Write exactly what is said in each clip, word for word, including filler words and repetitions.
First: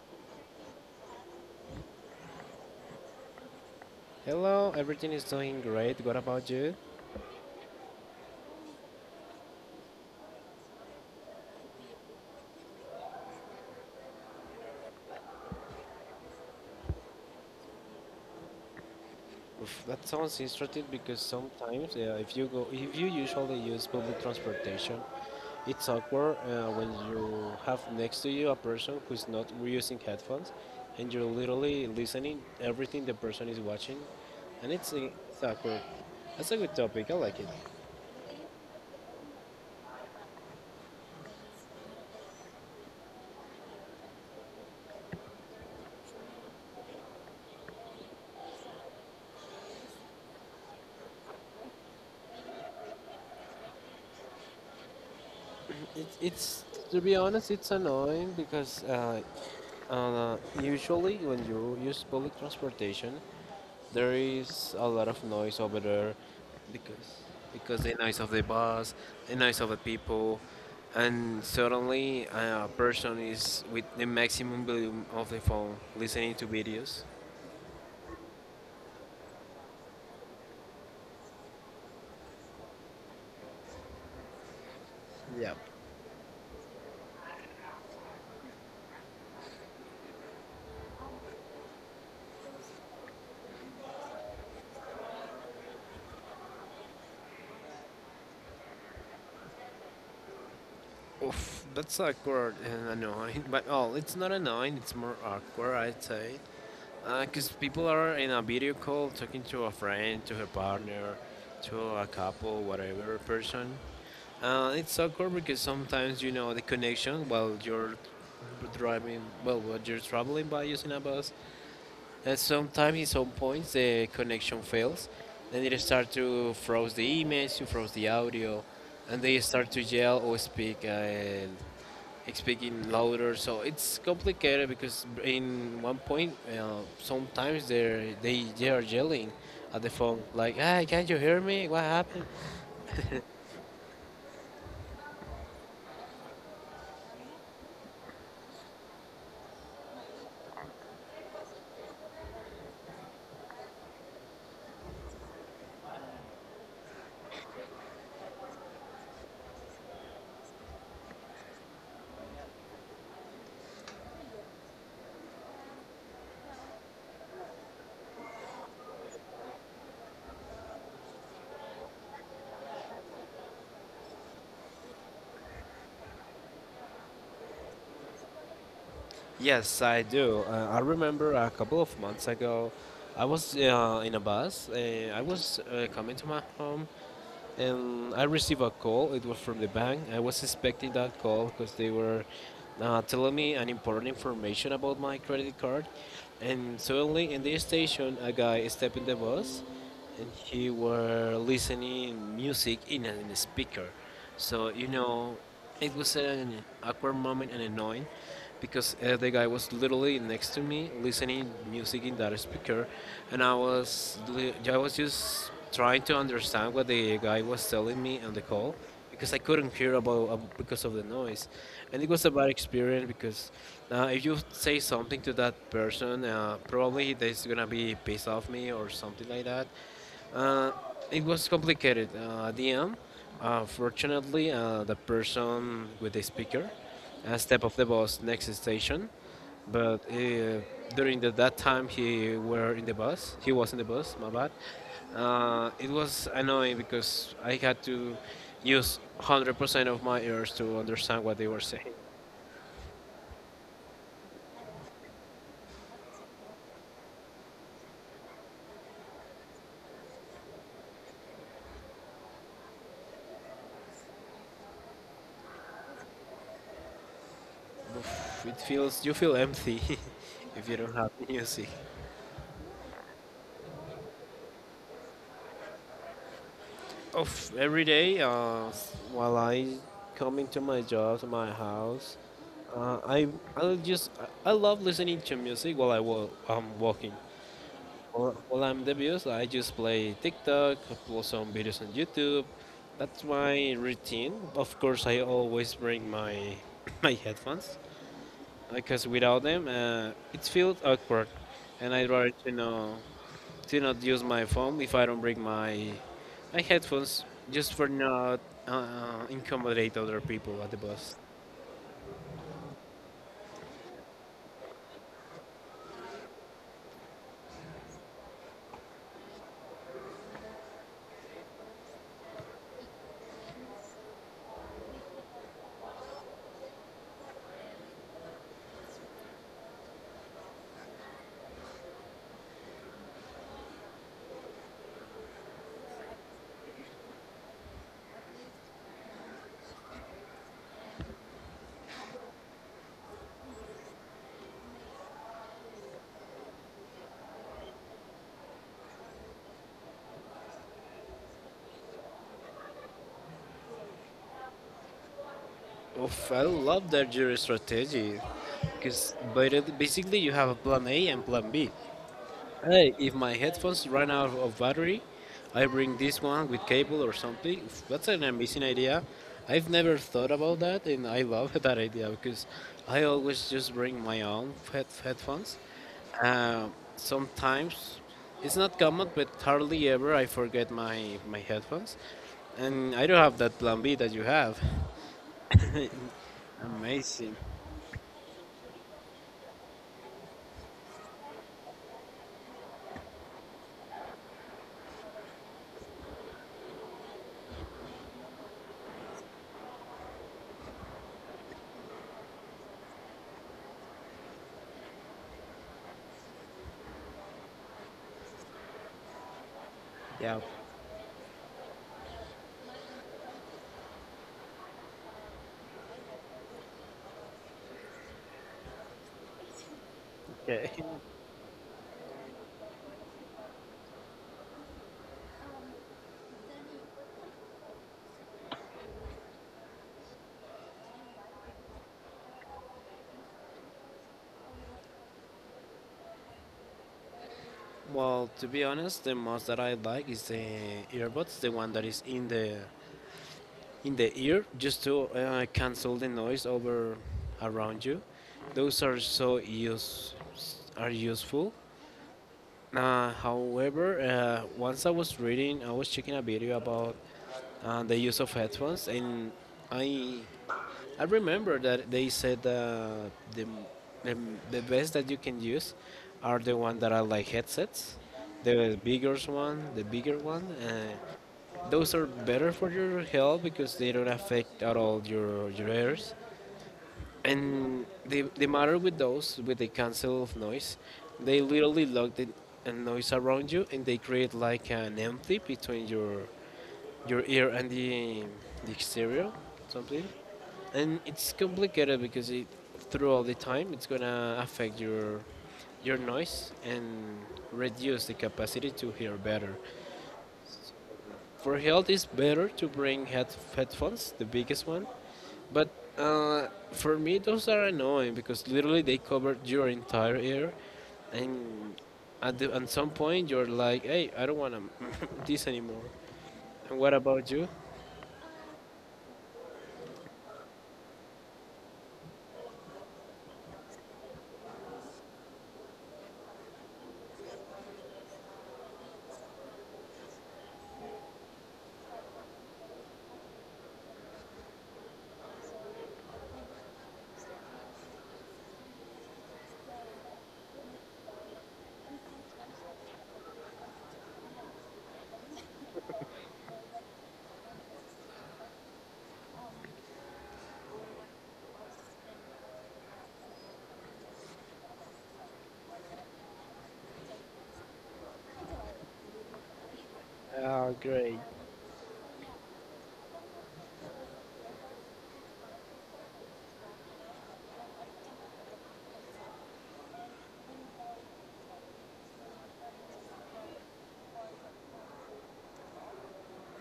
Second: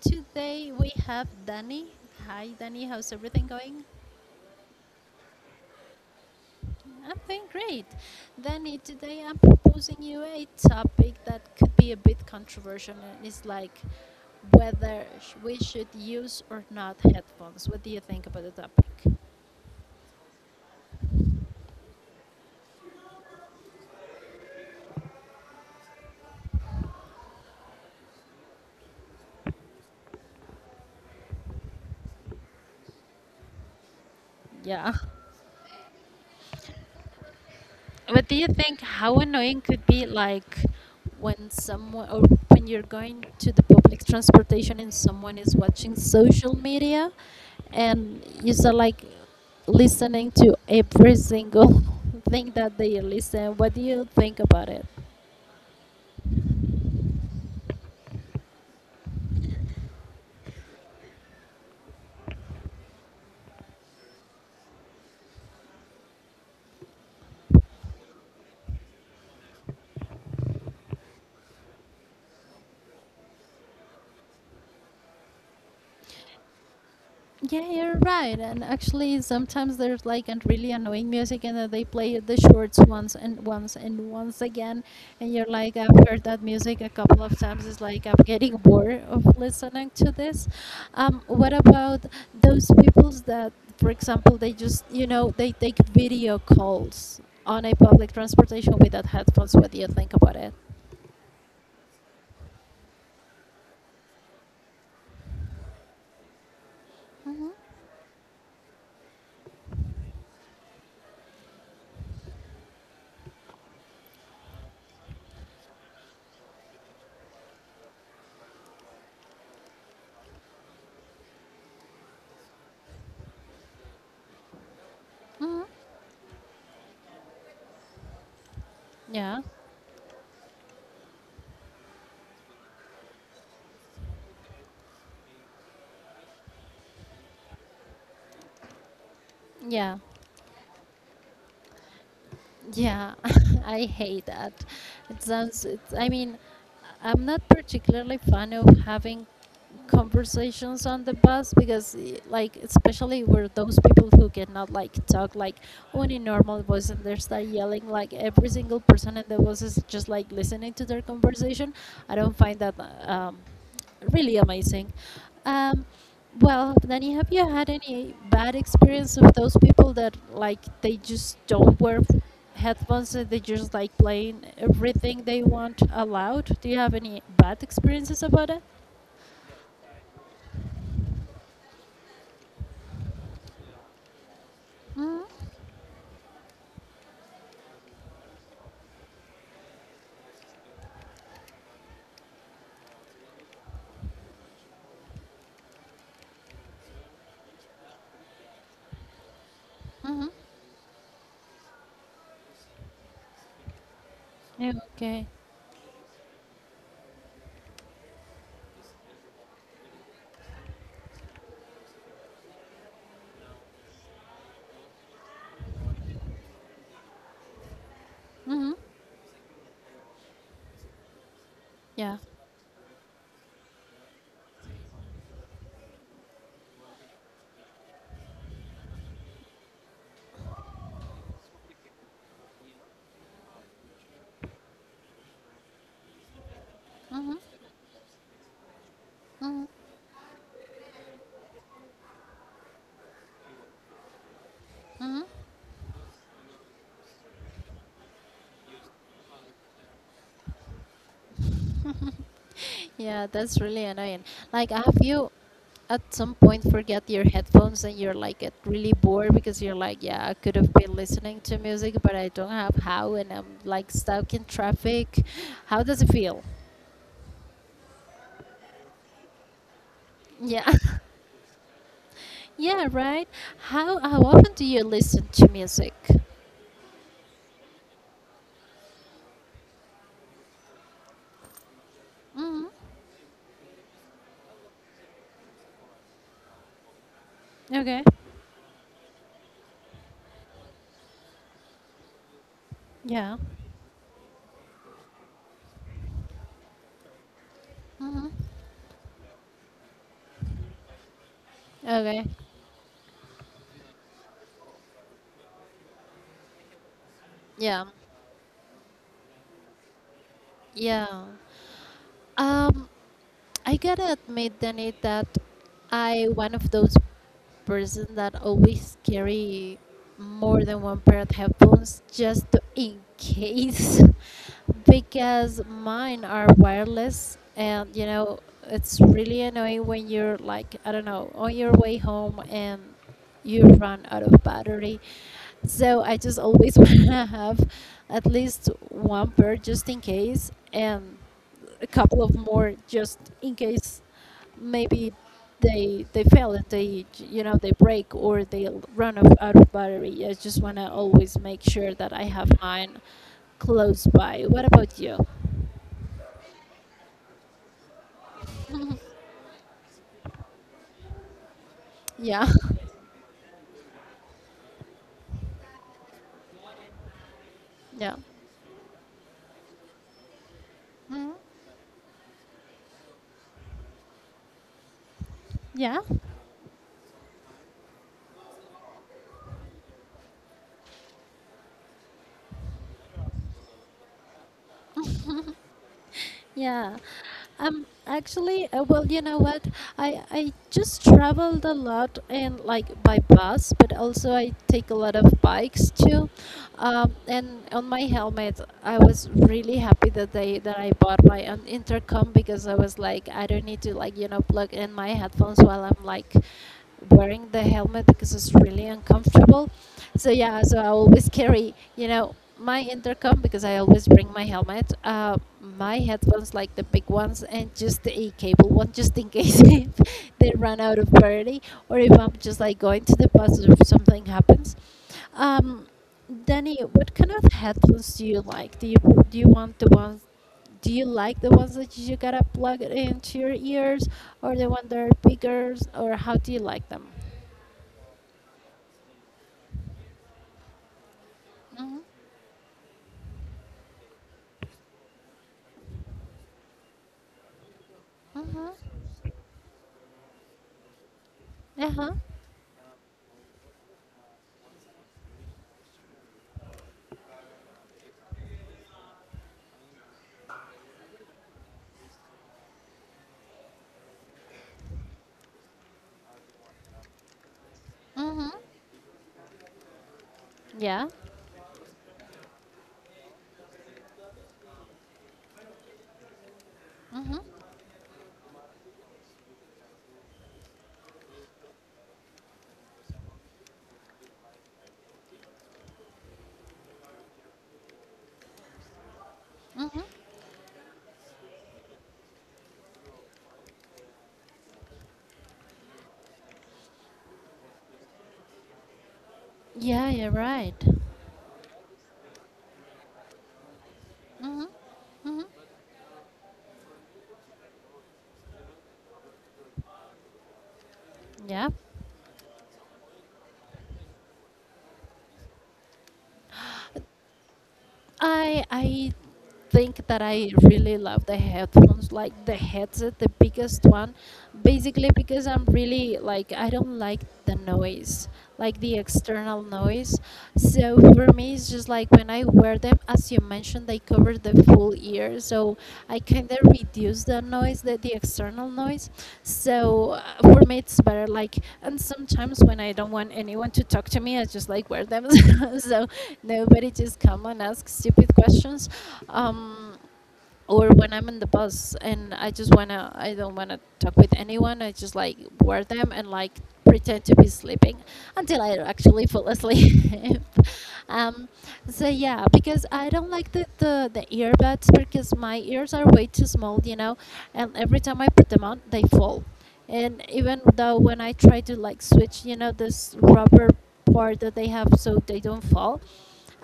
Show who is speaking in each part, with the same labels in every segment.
Speaker 1: Today we have Danny. Hi, Danny. How's everything going?
Speaker 2: Hello, everything is doing great. What about you?
Speaker 1: I'm doing great. Danny, today I'm proposing you a topic that could be a bit controversial, and it's like whether sh- we should use or not headphones. What do you think about the topic?
Speaker 2: Oof, that sounds interesting because sometimes uh, if you go, if you usually use public transportation, it's awkward uh, when you have next to you a person who's not using headphones, and you're literally listening everything the person is watching, and it's,
Speaker 1: Yeah.
Speaker 2: uh, it's awkward. That's a good topic. I like it.
Speaker 1: But do you think how annoying could be like when someone or when you're going to the public transportation and someone is watching social media and you start like listening to every single thing that they listen. What do you think about it?
Speaker 2: It's, it's to be honest, it's annoying because uh, uh, usually when you use public transportation, there is a lot of noise over there because because the noise of the bus, the noise of the people, and suddenly uh, a person is with the maximum volume of the phone listening to videos.
Speaker 1: Yeah, you're right. And actually, sometimes there's like an really annoying music, and then they play the shorts once and once and once again. And you're
Speaker 2: Yeah.
Speaker 1: like, I've heard that music a couple of times. It's like I'm getting bored of listening to this. Um, what about those peoples that, for example, they just, you know, they take video calls on a public transportation without headphones? What do you think about it?
Speaker 2: Oof, that's awkward and annoying. But oh, it's not annoying. It's more awkward, I'd say. Because uh, people are in a video call talking to a friend, to her partner, to a couple, whatever person. Uh, it's awkward because sometimes you know the connection while you're driving, well, while you're traveling by using a bus. And sometimes in some points the connection fails. Then they start to froze the image, to froze the audio, and they
Speaker 1: Yeah,
Speaker 2: start to yell or speak uh, speaking louder. So it's complicated because in one point, uh, sometimes they they they are yelling at the
Speaker 1: yeah.
Speaker 2: phone like, "Hey, can't you hear me? What happened?"
Speaker 1: Yeah, I hate that. It sounds, it's, I mean, I'm not particularly fan of having conversations on the bus because eh, like especially were those people who cannot like talk like on a normal voice and they start yelling like every single person in the bus is just like listening to their conversation. I don't find that uh, um, really amazing. um, well, Danny, have you had any bad experience with those people that like they just don't wear headphones and they just like playing everything they want aloud? Do you have any bad experiences about it?
Speaker 2: Yes, I do. Uh, I remember a couple of months ago, I was uh, in a bus. Uh, I
Speaker 1: Mhm.
Speaker 2: was uh, coming to my home, and I received a call. It was from the bank. I was expecting that call because they were uh, telling me an important information about my credit card. And suddenly, in the station, a guy stepped in the bus,
Speaker 1: Mm-hmm.
Speaker 2: and he were listening music in a, in a speaker. So
Speaker 1: Yeah,
Speaker 2: you
Speaker 1: okay.
Speaker 2: know, it was an awkward moment and annoying because uh, the guy was literally next to me listening music in that speaker, and I was li- I was just trying to understand what the guy was telling me on the
Speaker 1: Mm-hmm.
Speaker 2: call because I couldn't hear about uh, because of the noise, and it
Speaker 1: Yeah.
Speaker 2: was a bad experience because uh, if you say something to that person, uh, probably they's gonna be pissed off me or something like that. Uh, it was complicated. Uh, at the end, uh, fortunately, uh, the person with the speaker uh, step of the bus next station.
Speaker 1: Mm-hmm.
Speaker 2: But uh, during the, that time he were in the bus, he was in the bus. My bad.
Speaker 1: Mm-hmm.
Speaker 2: Uh, it was annoying because I had to use one hundred percent of my ears to understand what they were saying.
Speaker 1: Yeah, that's really annoying. Like, have you at some point forget your headphones and you're like get really bored because you're like, yeah, I could have been listening to music, but I don't have how, and I'm like stuck in traffic. How does it feel?
Speaker 2: Oof, it feels you feel empty if
Speaker 1: Yeah,
Speaker 2: you don't have music.
Speaker 1: yeah, right. How how often do you listen to music?
Speaker 2: Of every day, uh, while I coming to my job to my house, uh, I I just I I love listening to music while I wa- I'm walking.
Speaker 1: Okay.
Speaker 2: Well, well, I'm devious. I just play TikTok, upload some videos on YouTube. That's
Speaker 1: Yeah.
Speaker 2: my routine. Of course, I always bring my my headphones
Speaker 1: Mm-hmm.
Speaker 2: because without them, uh, it feels awkward, and I'd
Speaker 1: Okay.
Speaker 2: rather to know to not use my phone if I don't bring my my headphones, just
Speaker 1: Yeah.
Speaker 2: for not uh, incommodate other people at the bus.
Speaker 1: Yeah. Um. I gotta admit, Danny, that I one of those person that always carry more than one pair of headphones just to- in case, because mine are wireless, and you know it's really annoying when you're like I don't know on your way home and you run out of battery, so I just always wanna have at least one pair just in case and a couple of more just in case maybe they they fail and they you know they break or they l- run off out of battery. I just wanna always make sure that I have mine close by. What about you?
Speaker 2: Oof, I love that jury strategy because basically you have a plan A and plan B.
Speaker 1: Yeah.
Speaker 2: Hey, if my headphones run out of battery, I bring this one with cable or something. That's
Speaker 1: Yeah.
Speaker 2: an amazing idea. I've never thought about that, and I love that idea because I always just bring my own head- headphones.
Speaker 1: Yeah.
Speaker 2: Um, sometimes it's not common, but hardly ever I forget my my headphones, and I don't have that plan B that you have.
Speaker 1: Yeah.
Speaker 2: amazing.
Speaker 1: Um, actually, uh, well, you know what? I I just traveled a lot and like by bus, but also I take a lot of bikes too. Um, and on my helmet, I was really happy that they that I bought my an intercom because I was like, I don't need to like you know plug in my headphones while I'm like wearing the helmet because it's really uncomfortable. So
Speaker 2: Yeah.
Speaker 1: yeah, so I always carry, you know, my intercom because I always bring my helmet, uh, my headphones like the big ones, and just a cable one just in case if they
Speaker 2: Okay.
Speaker 1: run out of battery or if I'm just like going to the bus or if something happens. Um, Danny, what kind of headphones do you like? Do you do you want the ones do you like the ones that you gotta plug it into your ears, or the ones that are bigger, or how do you like them?
Speaker 2: Well, to be honest, the most that I like is the earbuds, the one that
Speaker 1: Mhm.
Speaker 2: is in the in the ear, just to uh, cancel the noise over around you. Those
Speaker 1: Mhm.
Speaker 2: are so use are useful.
Speaker 1: Uh huh.
Speaker 2: Uh, however, uh, once I was reading, I was checking a video about uh, the use of headphones, and I I remember that they said uh, the, the the best that you can use are the ones that are like headsets,
Speaker 1: Mhm.
Speaker 2: the bigger one, the bigger one. Uh,
Speaker 1: Yeah.
Speaker 2: those are better for your health because they don't affect at all your your ears. And the the matter with those with the cancel of noise, they literally lock the uh, noise around you and they create like an empty between your your ear and the the exterior, something and it's complicated because it through all the time it's gonna affect your your noise and reduce the capacity to hear better.
Speaker 1: Yeah. You're right.
Speaker 2: For health, it's better to bring head headphones, the biggest one,
Speaker 1: Mhm.
Speaker 2: but uh, for me those are annoying because literally they cover your entire ear,
Speaker 1: Yeah.
Speaker 2: and at the, at some point you're like, hey, I don't want to this anymore. And what about you?
Speaker 1: I I think that I really love the headphones, like the headset, the biggest one, basically because I'm really like I don't like the noise, like the external noise. So for me, it's just like when I wear them, as you mentioned, they cover the whole ear. So I kind of reduce the noise, the, the external noise. So uh, for me, it's better. Like, and sometimes when I don't want anyone to talk to me, I just like wear them. so nobody just come and ask stupid questions. Um, or when I'm in the bus and I just wanna, I don't wanna talk with anyone. I just like wear them and like pretend to be sleeping until I actually fall asleep.
Speaker 2: Oh, great.
Speaker 1: um, so yeah, because I don't like the, the the earbuds because my ears are way too small, you know, and every time I put them on, they fall. And even though when I try to like switch, you know, this rubber part that they have so they don't fall,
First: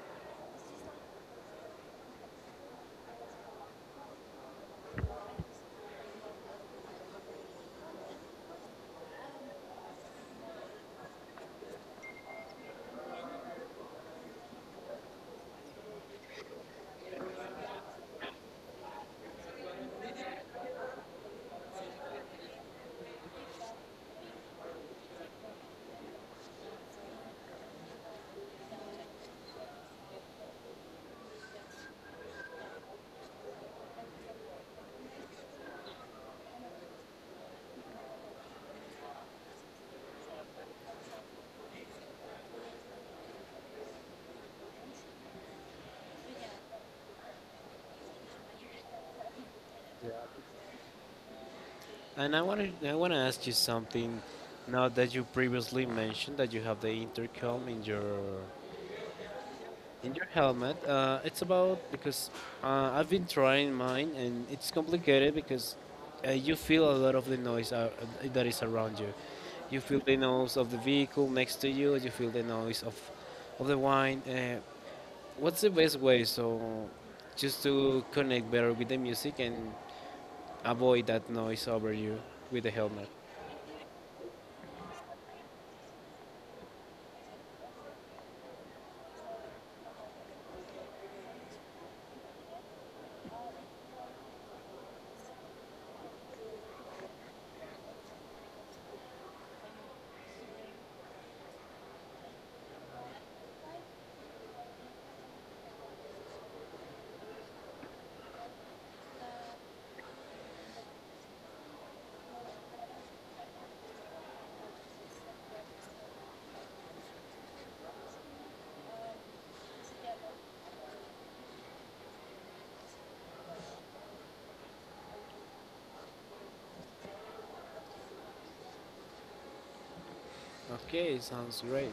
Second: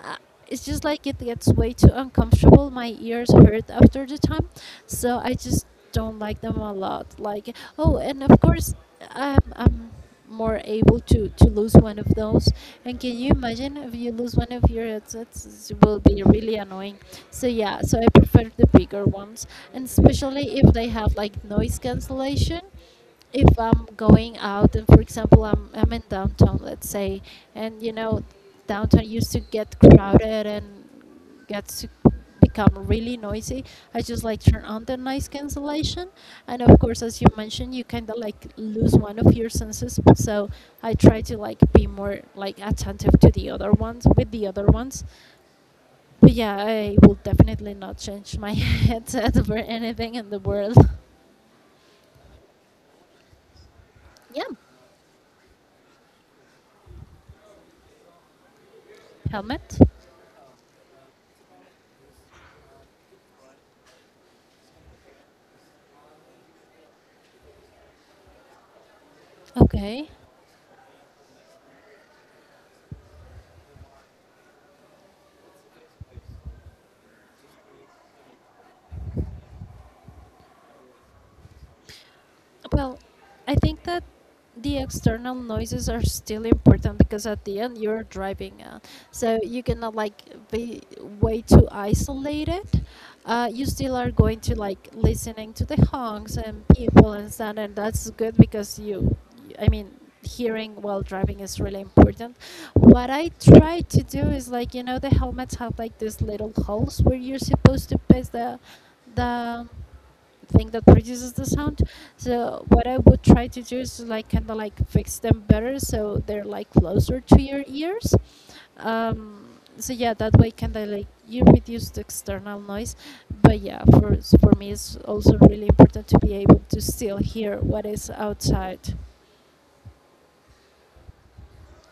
Speaker 1: uh, it's just like it gets way too uncomfortable. My ears hurt after the time, so I just don't like them a lot. Like, oh, and of course, I'm, I'm more able to to lose one of those. And can you imagine if you lose one of your headsets? It will be really annoying. So yeah, so I prefer the bigger ones, and especially if they have like noise cancellation if I'm going out and for example I'm I'm in downtown let's say, and you know downtown used to get crowded and gets to become really noisy. I just like turn on the noise cancellation, and of course as you mentioned you kind of like lose one of your senses, so I try to like be more like attentive to the other ones with the other ones. But yeah, I will definitely not change my headset for anything in the world.
Speaker 2: And I want to I want to ask you something.
Speaker 1: Yeah.
Speaker 2: Now that you previously mentioned that you have the intercom in your
Speaker 1: Helmet.
Speaker 2: in your helmet, uh, it's about because uh, I've been trying mine and it's complicated because uh, you feel a lot of the noise uh, that is around you. You feel
Speaker 1: Okay.
Speaker 2: the noise of the vehicle next to you. You feel the noise of of the wine. Uh, what's the best way so just to connect better with the music and avoid that noise over you with the
Speaker 1: Well,
Speaker 2: helmet?
Speaker 1: I think that the external noises are still important because at the end you're driving, uh, so you cannot like be way too isolated. Uh, you still are going to like listening to the honks and people and sound, and that's good because you, I mean, hearing while driving is really important. What I try to do is like you know the helmets have like these little holes where you're supposed to place the the thing that produces the sound. So what I would try to do is like kind of like fix them better so they're like closer to your ears. Um, so yeah, that way kind of like you reduce the external noise. But yeah, for for me it's also really important to be able to still hear what is outside.
Speaker 2: Okay, sounds great.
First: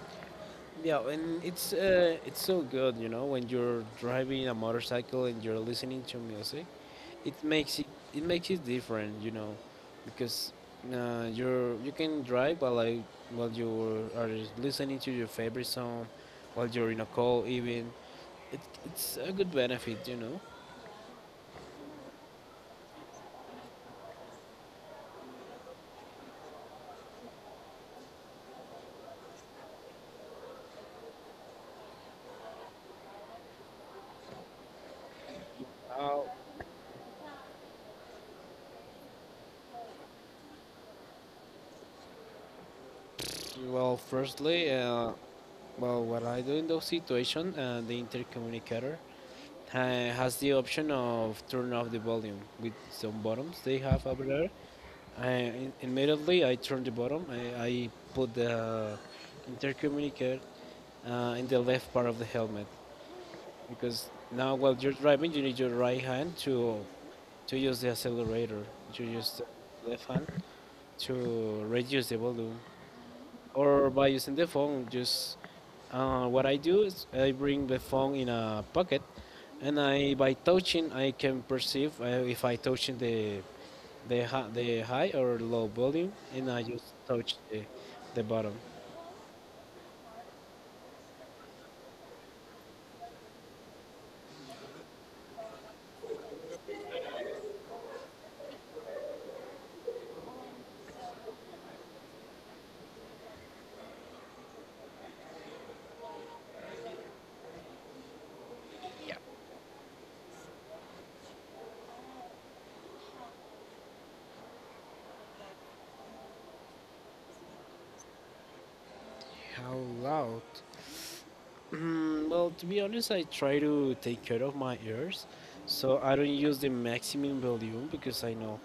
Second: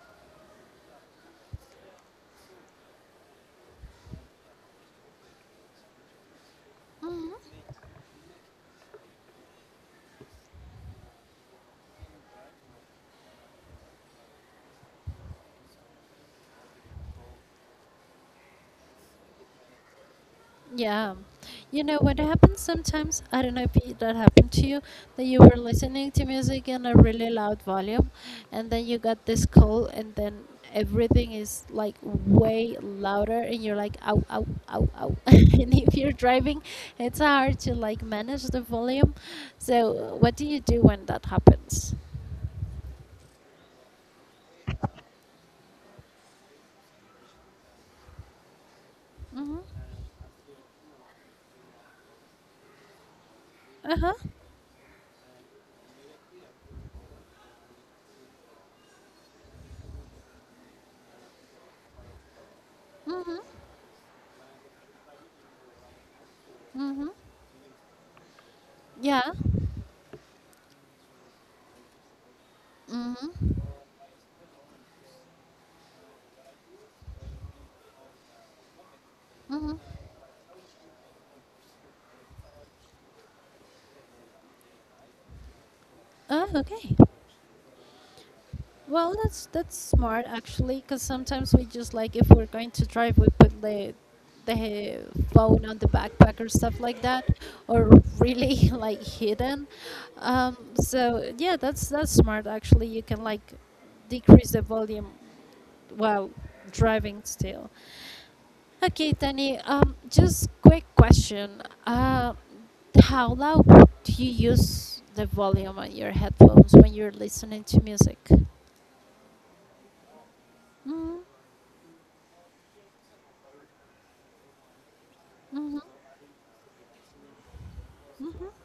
Speaker 2: Yeah, and it's uh, it's so good, you know, when you're driving a motorcycle and you're listening to music, it makes it it makes it different, you know, because uh, you're you can drive while I, while you are listening to your favorite song, while you're in a call even. It, it's a good benefit, you know.
Speaker 1: Yeah. You know what happens sometimes? I don't know if it- that happened to you, that you were listening to music in a really loud volume, and then you got this call, and then everything is like way louder, and you're like, ow, ow, ow, ow. and if you're
Speaker 2: Uh,
Speaker 1: driving, it's hard to like manage the volume. So, what do you do when that happens?
Speaker 2: well, firstly, uh, well, what I do in those situations, uh, the intercommunicator uh,
Speaker 1: Mm-hmm.
Speaker 2: has the option of turn off the volume with some buttons they
Speaker 1: Uh
Speaker 2: have
Speaker 1: huh.
Speaker 2: over there. I, immediately I turn the bottom. I, I put the intercommunicator uh, in the left part of the helmet because now while you're driving you need your right hand to to use the accelerator. You
Speaker 1: Yeah.
Speaker 2: use the left hand to reduce the volume or by using the phone just uh, what I do is I bring the phone in a pocket
Speaker 1: Mm-hmm.
Speaker 2: and I by touching I can perceive uh, if I touching the the, hi- the high or low volume
Speaker 1: Oh,
Speaker 2: and I just
Speaker 1: okay.
Speaker 2: touch the, the bottom.
Speaker 1: Well, that's that's smart actually, because sometimes we just like if we're going to drive, we put the the phone on the backpack or stuff like that, or really like hidden. Um, so yeah, that's that's smart actually. You can like decrease the volume while driving still. Okay,
Speaker 2: Yeah.
Speaker 1: Tani. Um, just quick question. Uh, how loud do you use the volume on your headphones when you're listening to music?
Speaker 2: How loud?
Speaker 1: Mm-hmm.
Speaker 2: Mm, well, to be honest, I try to take care of my ears, so I don't use the maximum volume because I know,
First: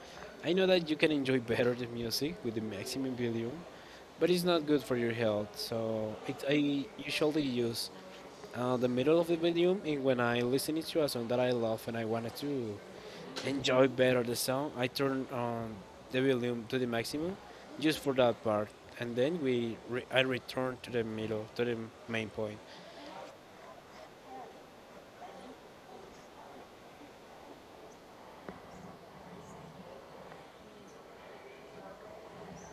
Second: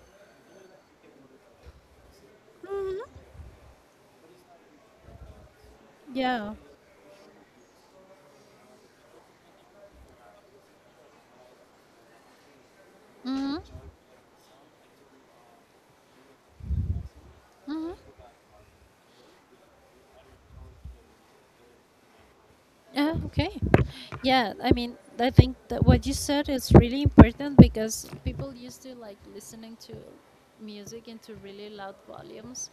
Speaker 2: I know that you can enjoy better the music with the maximum volume, but it's not good for your health. So it,
Speaker 1: Yeah.
Speaker 2: I usually use uh, the middle of the volume, and when I listen it to a song that I love and I wanted to
Speaker 1: Mm-hmm.
Speaker 2: enjoy better the sound, I turn on the volume to the maximum,
Speaker 1: Mm-hmm.
Speaker 2: just for that part, and then we re- I return to the middle to the main point.
Speaker 1: Yeah, okay. Yeah, I mean, I think that what you said is really important because people used to like listening to music into really loud volumes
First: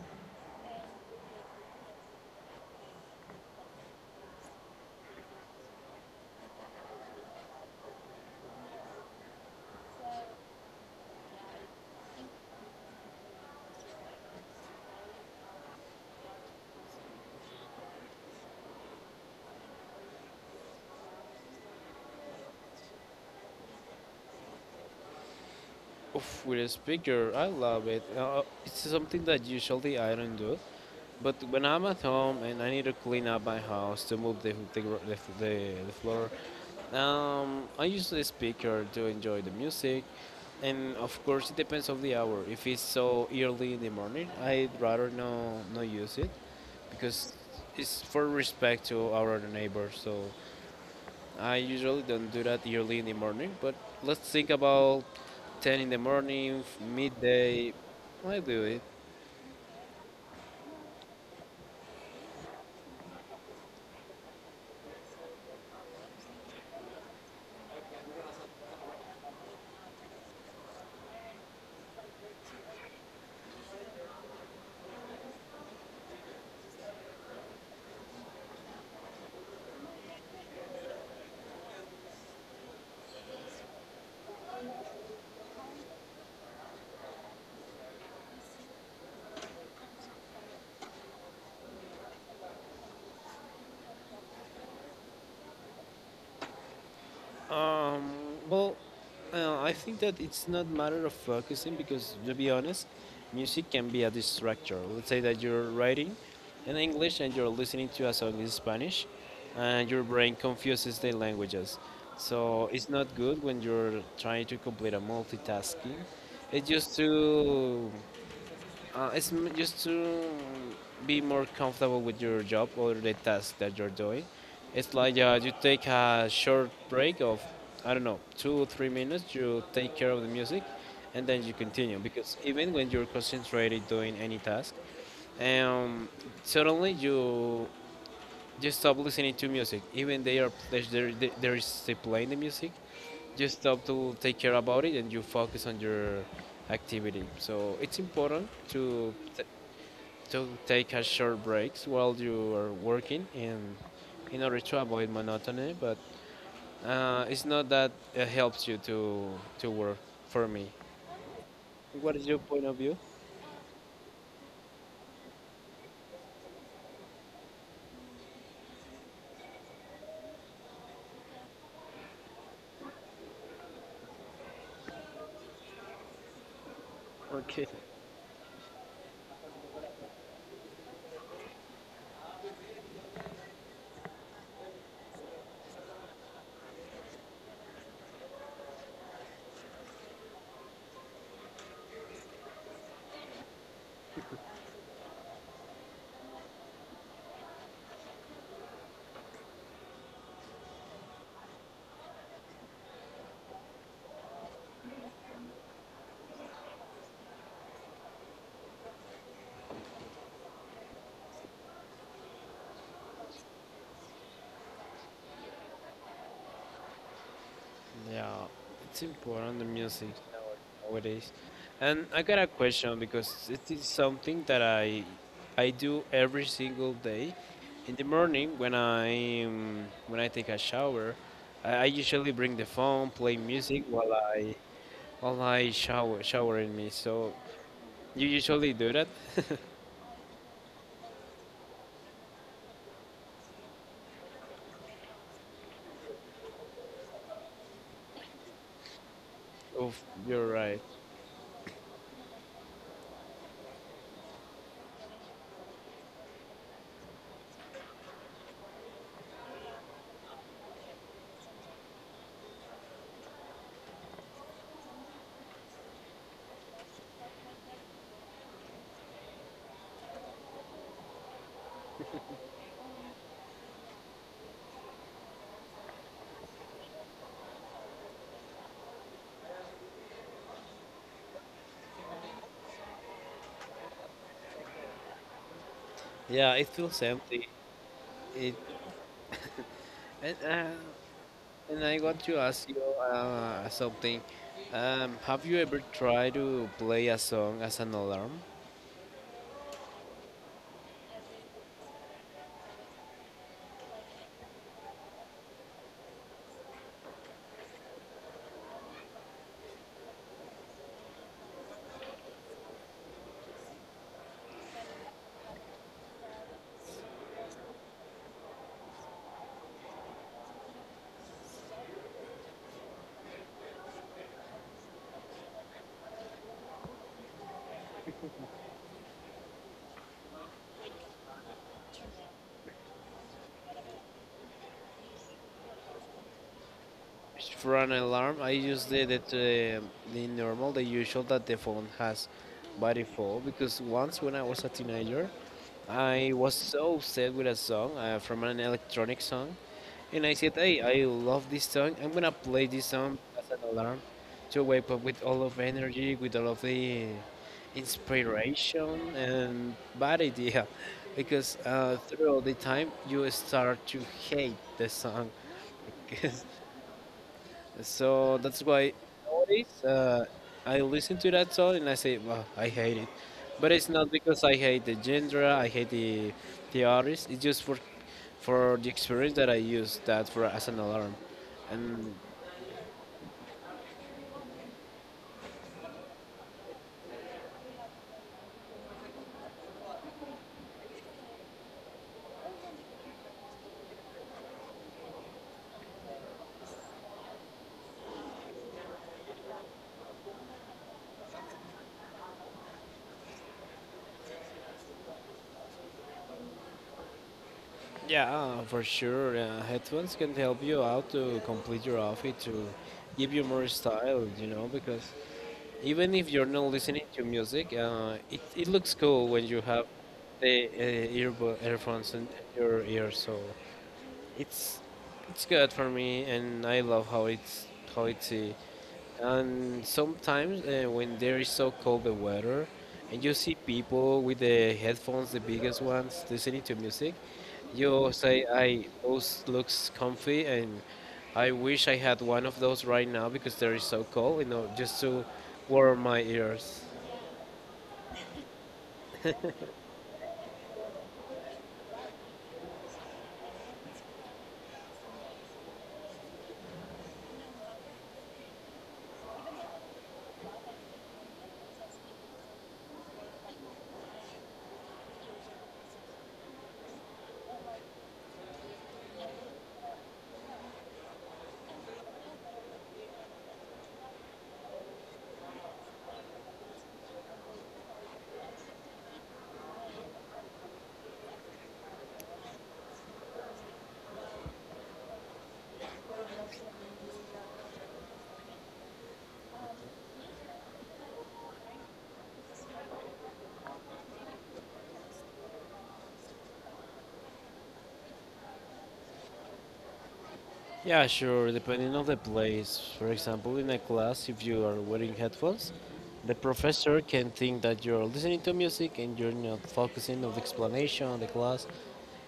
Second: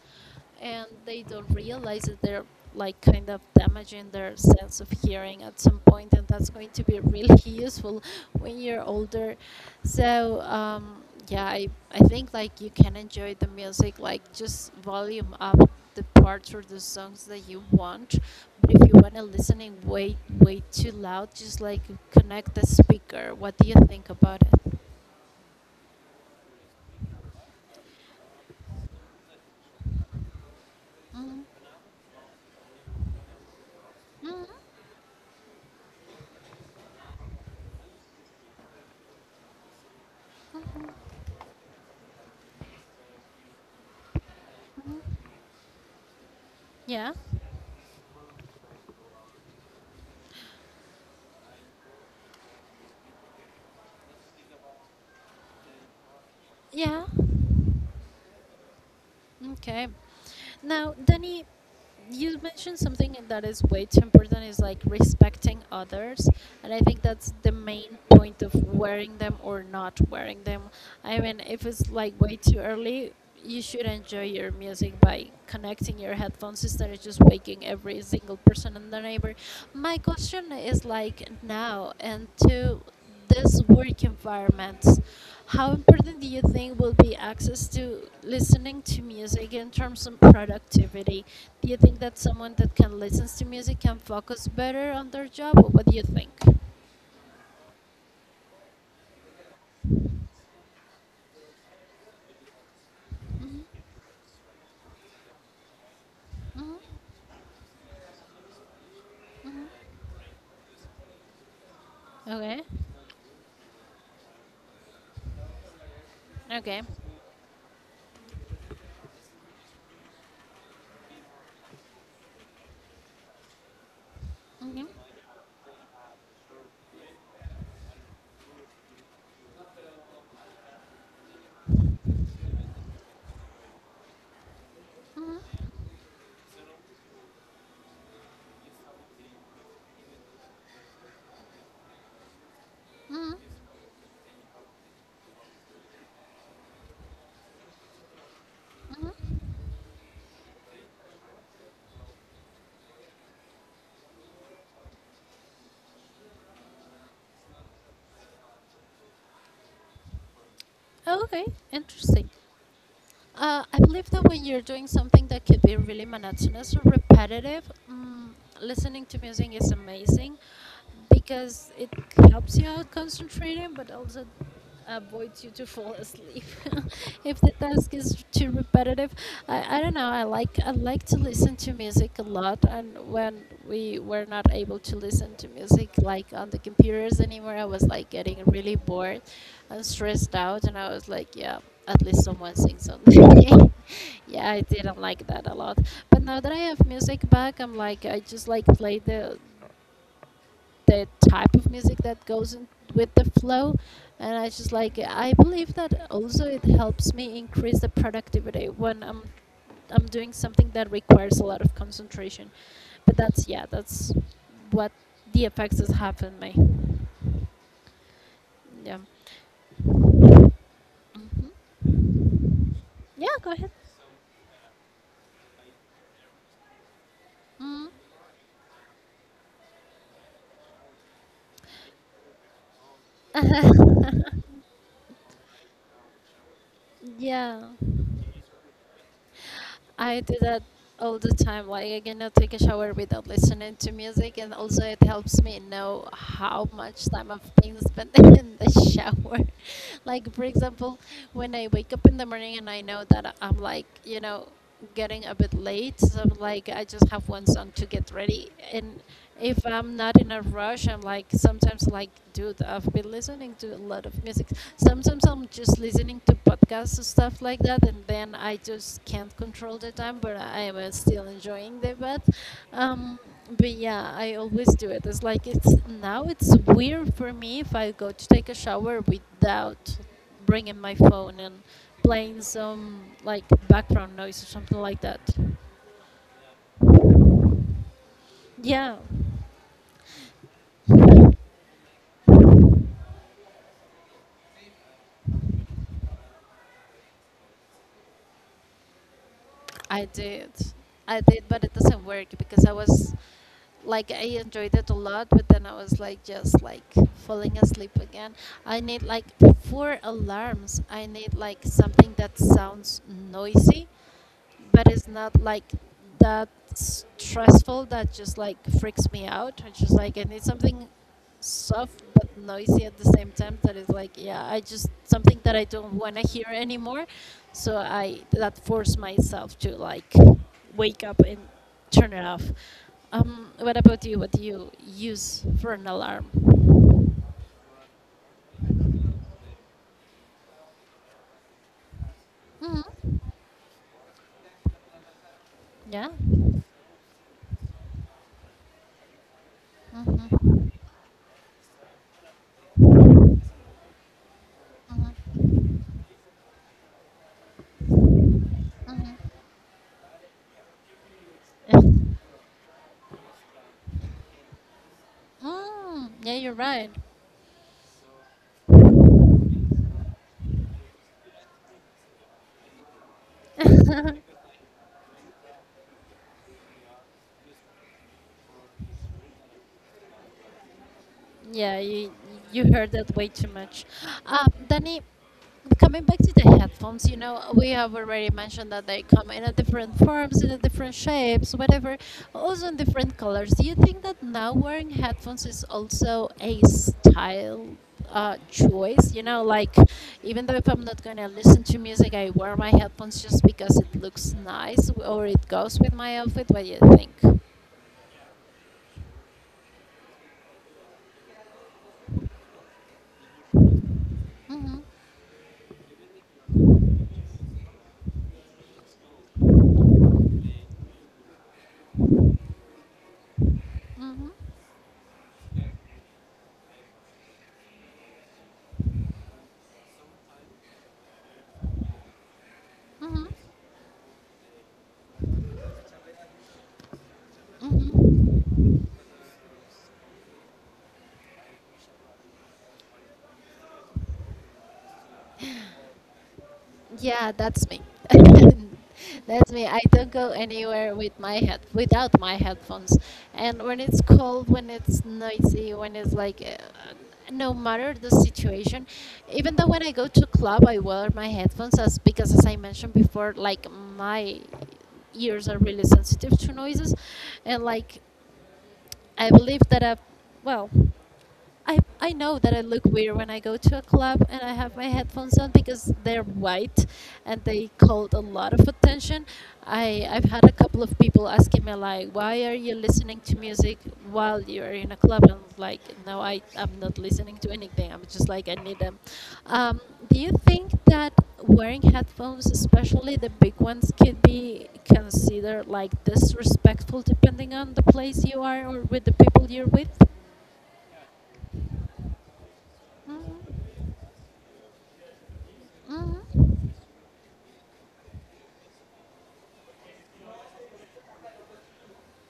Speaker 1: and they don't realize that they're like kind of damaging their sense of hearing at some point, and that's going to be really useful when you're older. So um, yeah, I, I think like you can enjoy the music like just volume up the parts or the songs that you want, but if you want to listen it way way too loud just like connect the speaker. What do you think about it?
Speaker 2: Oof, with a speaker, I love it. Uh, it's something that usually I don't do. But when I'm at home and I need to clean up my house to move the the, the, the, the floor, um, I use the speaker to enjoy the music, and of course it depends of the hour. If it's so early in the morning, I'd rather no not use it
Speaker 1: Yeah,
Speaker 2: because it's for respect to our neighbors. So I usually don't do that early in the morning, but let's think about ten in the morning,
Speaker 1: yeah.
Speaker 2: midday. I do it.
Speaker 1: Okay. Now, Danny, you mentioned something that is way too important is like respecting others. And I think that's the main point of wearing them or not wearing them. I mean, if it's like way too early, you should enjoy your music by connecting your headphones instead of just waking every single person in the neighbor. My question is like now and to this work environment, how important do you think will be access to listening to music in terms of productivity? Do you think that someone that can listen to music can focus better on their job? What do you think?
Speaker 2: Um, well, uh, I think that it's not matter of focusing because, to be honest, music can be a distractor. Let's say that you're writing in English and you're listening to a song in Spanish, and your brain confuses the languages.
Speaker 1: Okay.
Speaker 2: So it's not good when you're trying to complete a multitasking. It's
Speaker 1: Okay.
Speaker 2: just to Uh, it's m- just to be more comfortable with your job or the task that you're doing.
Speaker 1: Hmm.
Speaker 2: It's like uh, you take a short break of, I don't know, two or three minutes, you take care of the music, and then you continue. Because even when you're concentrated doing any task, um, suddenly you just stop listening to music even they are there there there is they playing the music just stop to take care about it and you focus on your activity, so it's important to t- to take a short breaks while you are working and in order to avoid monotony, but uh, it's not that it helps you to to work for me.
Speaker 1: Okay. Interesting. Uh, I believe that when you're doing something that could be really monotonous or repetitive, mm, listening to music is amazing because it helps you out concentrating, but also avoids you to fall asleep if the task is too repetitive. I, I don't know. I like I like to listen to music a lot, and when we were not able to listen to music like on the computers anymore, I was like getting really bored. I was stressed out and I was like, yeah, at least someone sings on me. Yeah, I didn't like that a lot. But now that I have music back, I'm like, I just like play the the type of music that goes in with the flow. And I just like, I believe that also it helps me increase the productivity when I'm I'm doing something that requires a lot of concentration. But that's yeah, that's what the effects has happened me.
Speaker 2: Yeah,
Speaker 1: Yeah.
Speaker 2: it's important the music nowadays.
Speaker 1: Hmm.
Speaker 2: And I got a question
Speaker 1: Yeah,
Speaker 2: because
Speaker 1: go
Speaker 2: it
Speaker 1: ahead.
Speaker 2: is something that I I do every single day.
Speaker 1: Mm.
Speaker 2: In the morning when I um, when I take a shower, I, I usually bring the phone, play music while I while I shower showering me. So
Speaker 1: Yeah,
Speaker 2: you usually do that?
Speaker 1: I do that all the time. Like I cannot take a shower without listening to music, and also it helps me know how much time I've been spending in the shower.
Speaker 2: Oh,
Speaker 1: Like for
Speaker 2: you're right.
Speaker 1: example, when I wake up in the morning and I know that I'm like, you know, getting a bit late, so I'm like, I just have one song to get ready. And if I'm not in a rush, I'm like, sometimes like, dude, I've been listening to a lot of music. Sometimes I'm just listening to podcasts and stuff like that, and then I just can't control the time, but I am uh, still enjoying the bath. Um, but yeah, I always do it. It's like it's now it's weird for me if I go to take a shower without bringing my phone and playing some like background noise or something like that.
Speaker 2: Yeah, it feels empty. It
Speaker 1: Yeah,
Speaker 2: and, uh, And I want to ask you uh, something. Um, have you ever tried to play a song as an alarm?
Speaker 1: I did. I did, but it doesn't work because I was like I enjoyed it a lot, but then I was like just like falling asleep again. I need like four alarms. I need like something that sounds noisy but it's not like that stressful that just like freaks me out. I just like I need something soft but noisy at the same time that is like yeah I just something that I don't want to hear anymore so I that forced myself to like wake up and turn it off. Um what about you? What do you use for an alarm?
Speaker 2: For an alarm, I use the the, the, the normal, the usual that the phone has by
Speaker 1: Hmm.
Speaker 2: default. Because once when I was a teenager,
Speaker 1: Yeah.
Speaker 2: I was so upset with a song uh, from an electronic song, and I said, "Hey, I love this song. I'm gonna play this song as an alarm to wake up with all of energy, with all of the inspiration and bad idea, because uh,
Speaker 1: Mm.
Speaker 2: throughout the time you start to hate the song."
Speaker 1: Mm, yeah,
Speaker 2: 'Cause
Speaker 1: you're right.
Speaker 2: so that's why nowadays uh, I listen to that song and I say, well, I hate it. But it's not because I hate the genre, I hate the, the artist. It's just for for the experience that I use that for as an alarm.
Speaker 1: Yeah, you
Speaker 2: And
Speaker 1: you heard that way too much. Um, Danny, coming back to the headphones, you know, we have already mentioned that they come in a different forms, in a different shapes, whatever, also in different colors. Do you think that now wearing headphones is also a style uh, choice? You know, like even though if I'm not gonna listen to music, I wear my headphones just because it looks nice or it goes with my outfit. What do you think?
Speaker 2: yeah, uh, for sure, uh, headphones can help you out to complete your outfit, to give you more style, you know, because even if you're not listening to music, uh, it, it looks cool when you have the uh, earbu- earphones in your ear, so. It's it's good for me, and I love how it's how it's. Uh, and sometimes uh, when there is so cold the weather, and
Speaker 1: Mm-hmm.
Speaker 2: you see people with the headphones, the biggest ones, listening to music, you say, "I those looks comfy," and I wish I had one of those right now because there is so cold, you know, just to warm my ears.
Speaker 1: Yeah, that's me. That's me. I don't go anywhere with my head without my headphones. And when it's cold, when it's noisy, when it's like uh, no matter the situation, even though when I go to club, I wear my headphones as because as I mentioned before, like my ears are really sensitive to noises, and like I believe that I, well. I, I know that I look weird when I go to a club and I have my headphones on because they're white and they called a lot of attention. I, I've had a couple of people asking me like, why are you listening to music while you're in a club? And I'm like, no, I, I'm not listening to anything. I'm just like, I need them. Um, do you think that wearing headphones, especially the big ones, could be considered like disrespectful depending on the place you are or with the people you're with?
Speaker 2: Yeah, sure, depending on the place. For
Speaker 1: Mhm,
Speaker 2: example, in a class, if you are wearing headphones, the
Speaker 1: mhm.
Speaker 2: professor can think that you're listening to music and you're not focusing on the explanation of the class,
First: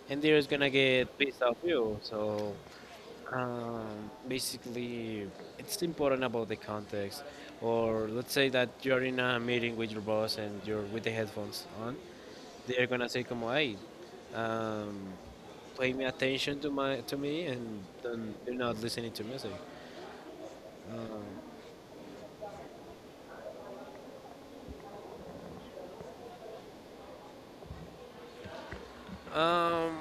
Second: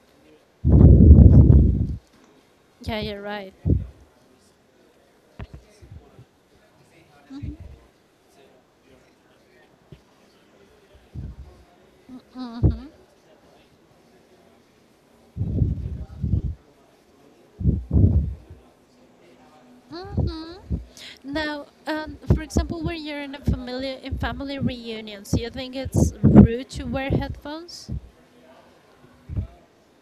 Speaker 2: and they're just gonna get pissed off you. So,
Speaker 1: Yeah, you're right.
Speaker 2: um, basically, it's important about the context. Or let's say that you're in a meeting with your boss and you're with the headphones on, they're
Speaker 1: Hmm.
Speaker 2: gonna say, "Como, hey, um, paying attention to my to me and don't, they're not listening to music.
Speaker 1: Hmm. Now, um, for example, when you're in a family in family reunions, do you think it's rude to wear headphones?
Speaker 2: Um,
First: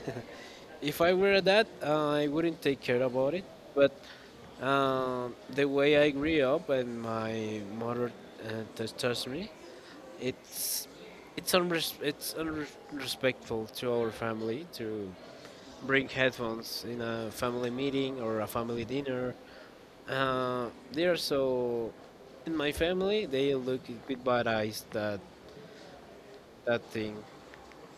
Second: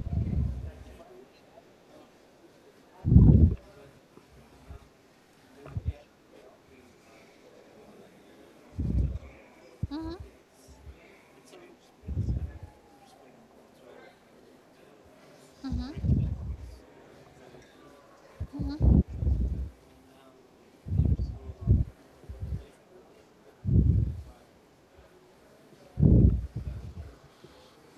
Speaker 2: if I were that, I wouldn't take care about it. But um, the way I grew up and my mother uh, t- taught me,
Speaker 1: Hmm.
Speaker 2: it's it's unres- it's unrespectful to our family to bring
Speaker 1: Hmm.
Speaker 2: headphones in a family meeting or a family dinner. Uh, they are so in my family they look with bad eyes that that thing.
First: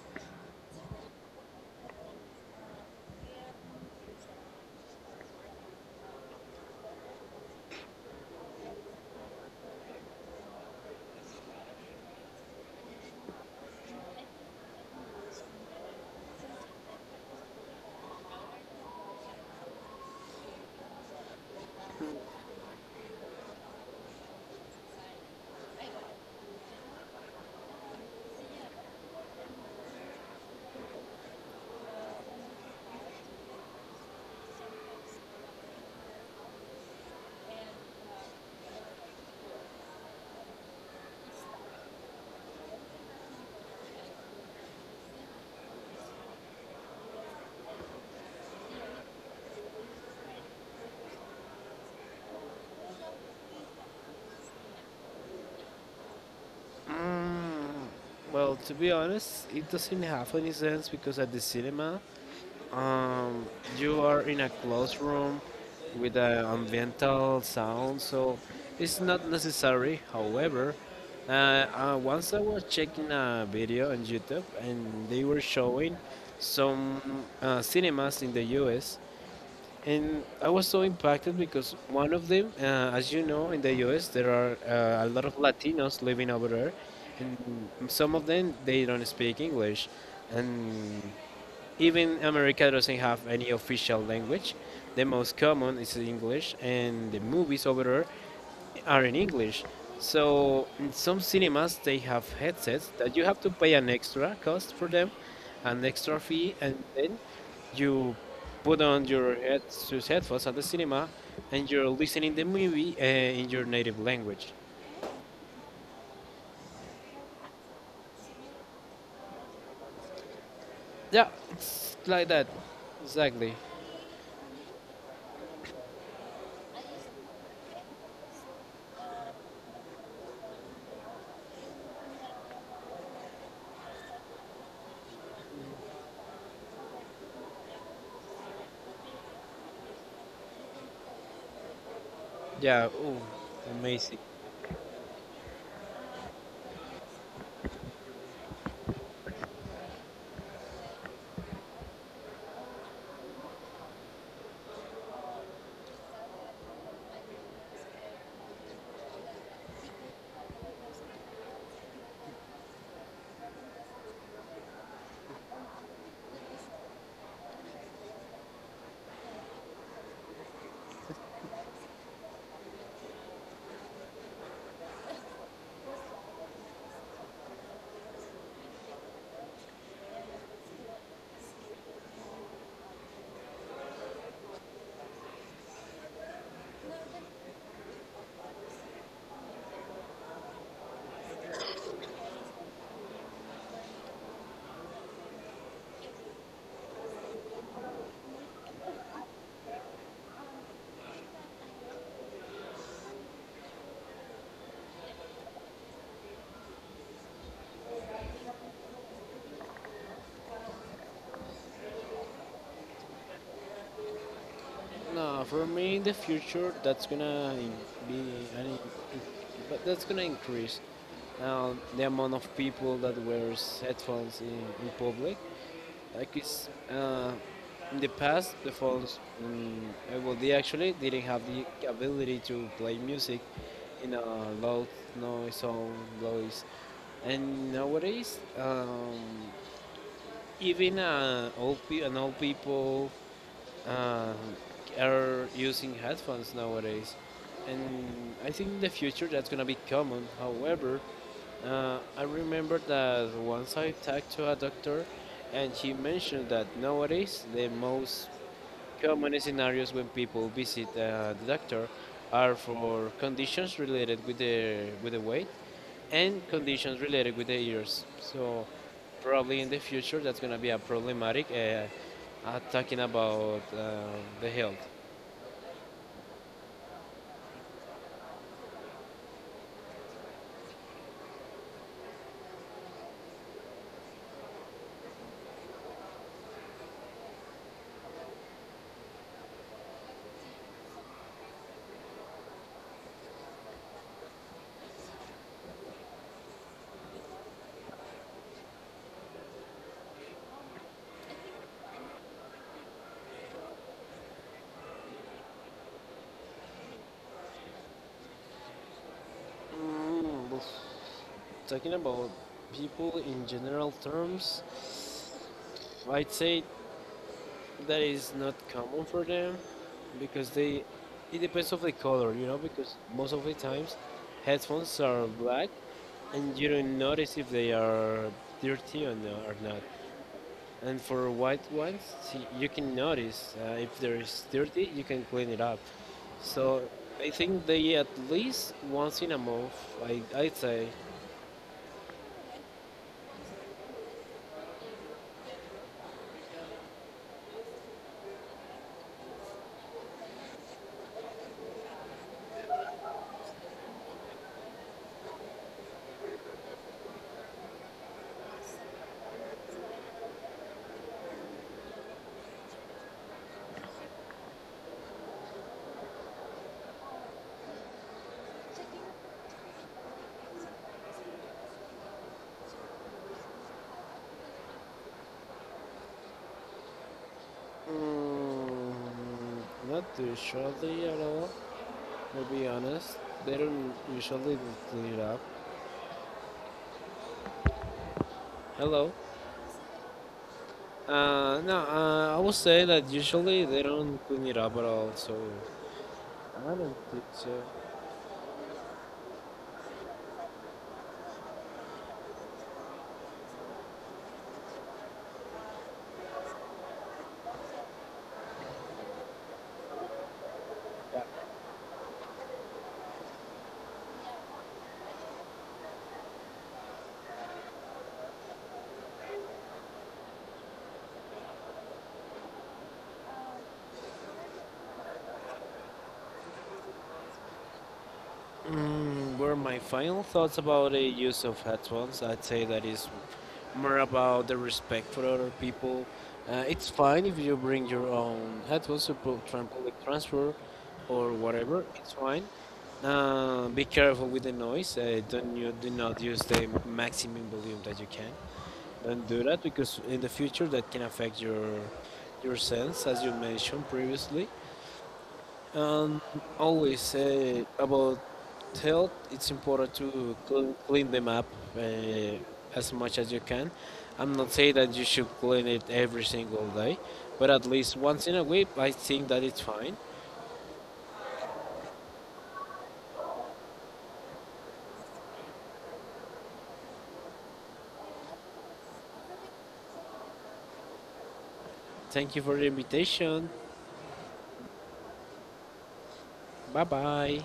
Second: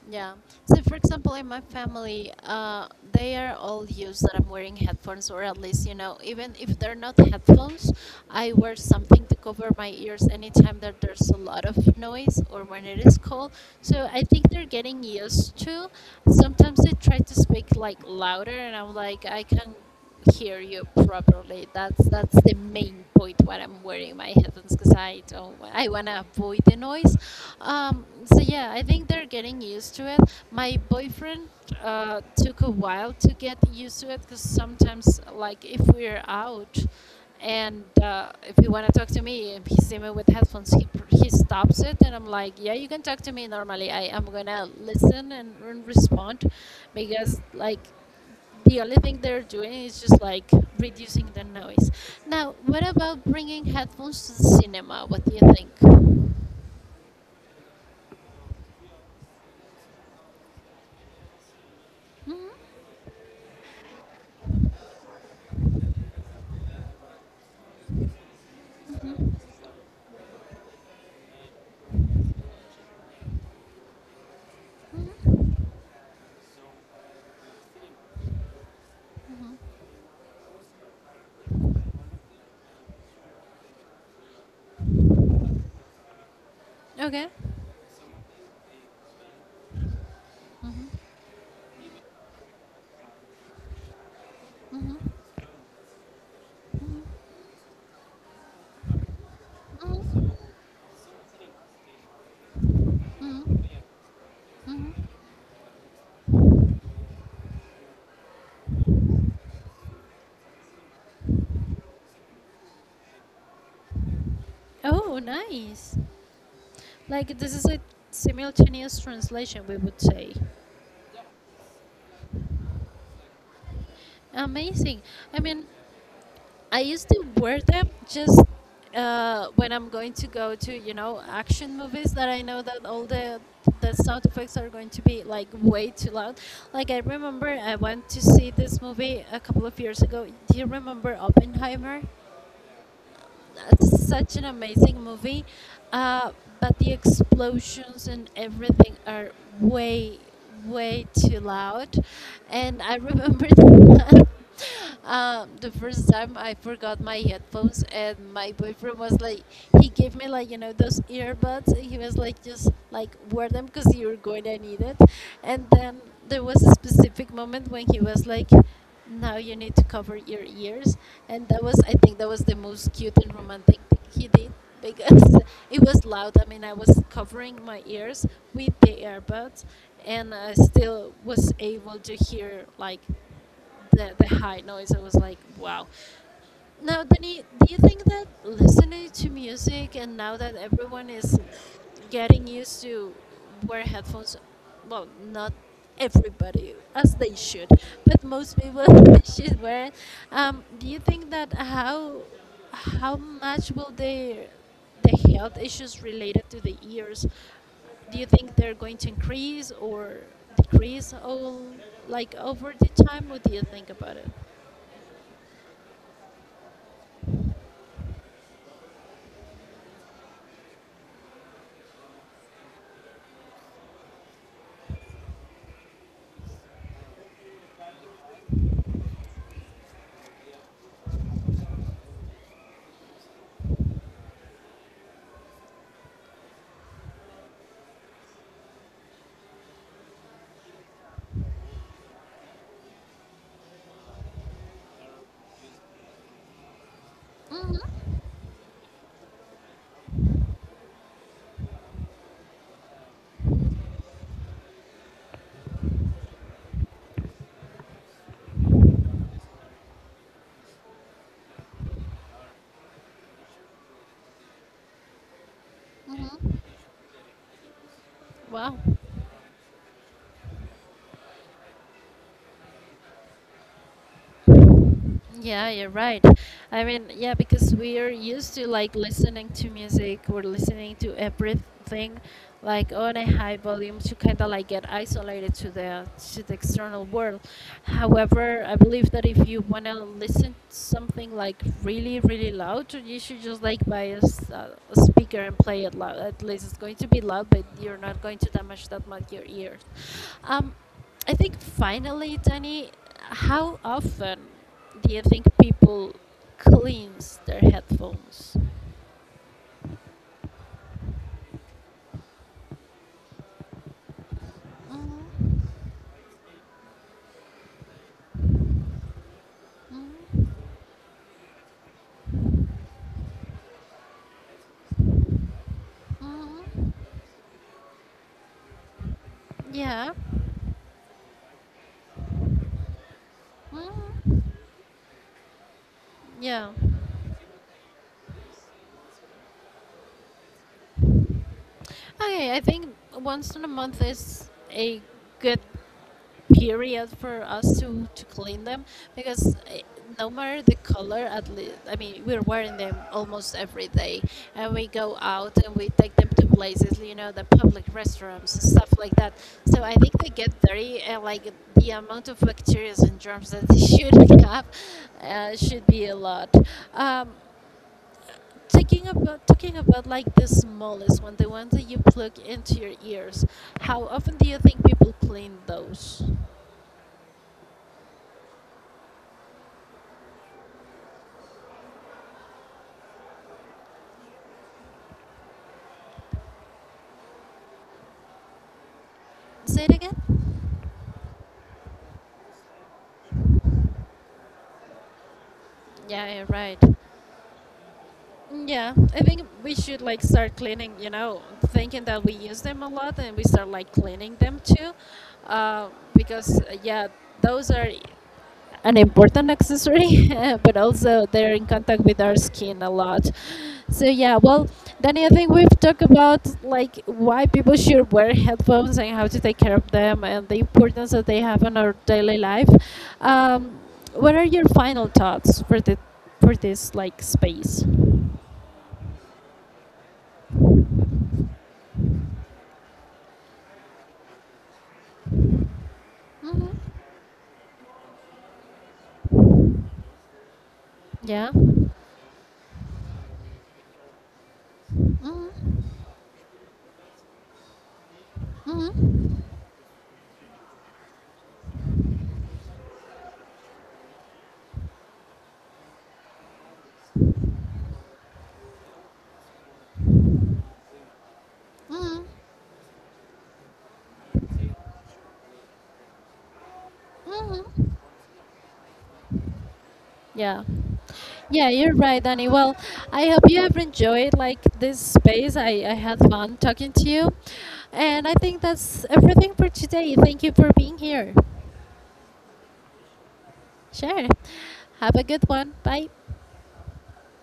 Speaker 1: Yeah. So, for example, in my family, uh, they are all used that I'm wearing headphones, or at least, you know, even if they're not headphones, I wear something to cover my ears anytime that there's a lot of noise or when it is cold. So, I think they're getting used to. Sometimes they try to speak like louder, and I'm like, I can hear you properly. That's that's the main point when I'm wearing my headphones because I don't I wanna avoid the noise. Um, so yeah, I think they're getting used to it. My boyfriend uh, took a while to get used to it because sometimes, like, if we're out and uh, if you want to talk to me and he sees me with headphones, he, he stops it and I'm like, yeah, you can talk to me normally. I am gonna listen and, and respond because, like, the only thing they're doing is just like reducing the noise. Now, what about bringing headphones to the cinema? What do you think?
Speaker 2: Mm, well, to be honest, it doesn't have any sense because at the cinema, um, you are in a closed room with an ambiental sound, so it's not necessary. However, uh, uh, once I was checking a video on YouTube and they were showing some uh, cinemas in the U S and I was so impacted because one of them, uh, as you know, in the U S, there are uh, a lot of Latinos living over there,
Speaker 1: Okay.
Speaker 2: and some of them they don't speak English, and even America doesn't have any official language. The most common is English, and the movies over there are in English.
Speaker 1: Mhm,
Speaker 2: So in some cinemas they have headsets that you have to
Speaker 1: mhm.
Speaker 2: pay an extra cost for
Speaker 1: Mhm.
Speaker 2: them, an extra fee, and then you put on your head your headphones at the cinema, and you're listening the movie uh, in your native language.
Speaker 1: Oh, nice. Like this is a simultaneous translation, we would say.
Speaker 2: Yeah, it's like that, exactly.
Speaker 1: Amazing. I mean, I used to wear them just uh, when I'm going to go to, you know, action movies that I know that all the the sound effects are going to be like way too loud. Like I remember I went to see this movie a couple of years ago. Do you remember Oppenheimer?
Speaker 2: Yeah, ooh,
Speaker 1: That's
Speaker 2: amazing.
Speaker 1: such an amazing movie, uh, but the explosions and everything are way, way too loud. And I remember that, um, the first time I forgot my headphones, and my boyfriend was like, he gave me like you know those earbuds. And he was like, just like wear them because you're going to need it. And then there was a specific moment when he was like. Now you need to cover your ears. And that was, I think, that was the most cute and romantic thing he did because it was loud. I mean, I was covering my ears with the earbuds and I still was able to hear like the, the high noise. I was like, wow. Now, Danny, do you think that listening to music and now that everyone is getting used to wear headphones, well, not everybody as they should, but most people should wear. It, Um, do you think that how how much will the the health issues related to the ears? Do you think they're going to increase or decrease all like over the time? What do you think about it?
Speaker 2: No, for me in the future that's gonna in- be, an in- in- but that's gonna increase uh, the amount of people that wears headphones in, in public. Like it's uh, in the past, the phones, mm, uh, well, they actually didn't have the ability to play music in a loud noise or noise. And nowadays, um, even uh, old pe- and old people uh, are using headphones nowadays, and I think in the future that's gonna be common. However, uh, I remember that once I talked to a doctor, and she mentioned that nowadays the most common scenarios when people visit uh, the doctor are for conditions related with the with the weight and conditions related with the ears. So
Speaker 1: Wow.
Speaker 2: probably in the future that's going to be a problematic uh, uh, talking about uh, the health.
Speaker 1: Yeah, you're right. I mean, yeah, because we are used to like listening to music, we're listening to everything like on a high volume to kind of like get isolated to the to the external world. However, I believe that if you want to listen to something like really really loud, you should just like buy a, s- a speaker and play it loud. At least it's going to be loud, but you're not going to damage that much your ears. Um, I think finally, Danny, how often? Do you think people cleans their headphones?
Speaker 2: Mm, talking about people in general terms,
Speaker 1: Mm-hmm.
Speaker 2: I'd say that is not common for them because they it depends of the color, you know, because most of the times headphones are black and you don't
Speaker 1: Mm-hmm.
Speaker 2: notice if they are dirty or, no, or not,
Speaker 1: Yeah.
Speaker 2: and for white ones see, you can notice uh, if there is
Speaker 1: Mm-hmm.
Speaker 2: dirty you can clean it up.
Speaker 1: Yeah.
Speaker 2: So I think they at least once in a month i, I'd say.
Speaker 1: Okay, I think once in a month is a good period for us to to clean them because eh, no matter the color at least I mean we're wearing them almost every day and we go out and we take them to places you know the public restrooms, and stuff like that so I think they get dirty and like the amount of bacteria and germs that they should have uh, should be a lot. um, Taking about talking about like the smallest one, the ones that you plug into your ears. How often do you think people clean those?
Speaker 2: Mm, not too surely at all. To be honest, they don't usually clean it up. Hello.
Speaker 1: Say it again.
Speaker 2: Uh, no, uh, I would say that usually they don't clean it up at all. So
Speaker 1: Yeah, yeah,
Speaker 2: I
Speaker 1: right.
Speaker 2: don't think so.
Speaker 1: Yeah, I think we should like start cleaning, you know, thinking that we use them a lot and we start like cleaning them too. Uh, because, uh, yeah, those are an important accessory, but also they're in contact with our skin a lot. So yeah, well, Danny, I think we've talked about like why people should wear headphones and how to take care of them and the importance that they have on our daily life. Um, what are your final thoughts for the for this like space?
Speaker 2: Mm, were my final thoughts about the use of headphones? I'd say that is more about the respect for other people. Uh, it's fine if you bring your own headphones to pu- tran- public transport or
Speaker 1: Yeah.
Speaker 2: whatever. It's fine. Uh, be careful with the noise. Uh, don't, you do not use the maximum volume that you can, and do that because in the future that can affect your your sense as you mentioned previously. And always say about health, it's important to cl- clean them up uh,
Speaker 1: Mm-hmm.
Speaker 2: as much as you can. I'm not saying that you should clean it every single day, but at least once in a week I think that it's fine.
Speaker 1: Yeah. Yeah, you're right, Danny. Well, I hope you have enjoyed like this space. I, I had fun talking to you. And I think that's everything for today. Thank you for being here.
Speaker 2: Thank you for the invitation.
Speaker 1: Sure. Have a good one. Bye.
Speaker 2: Bye bye.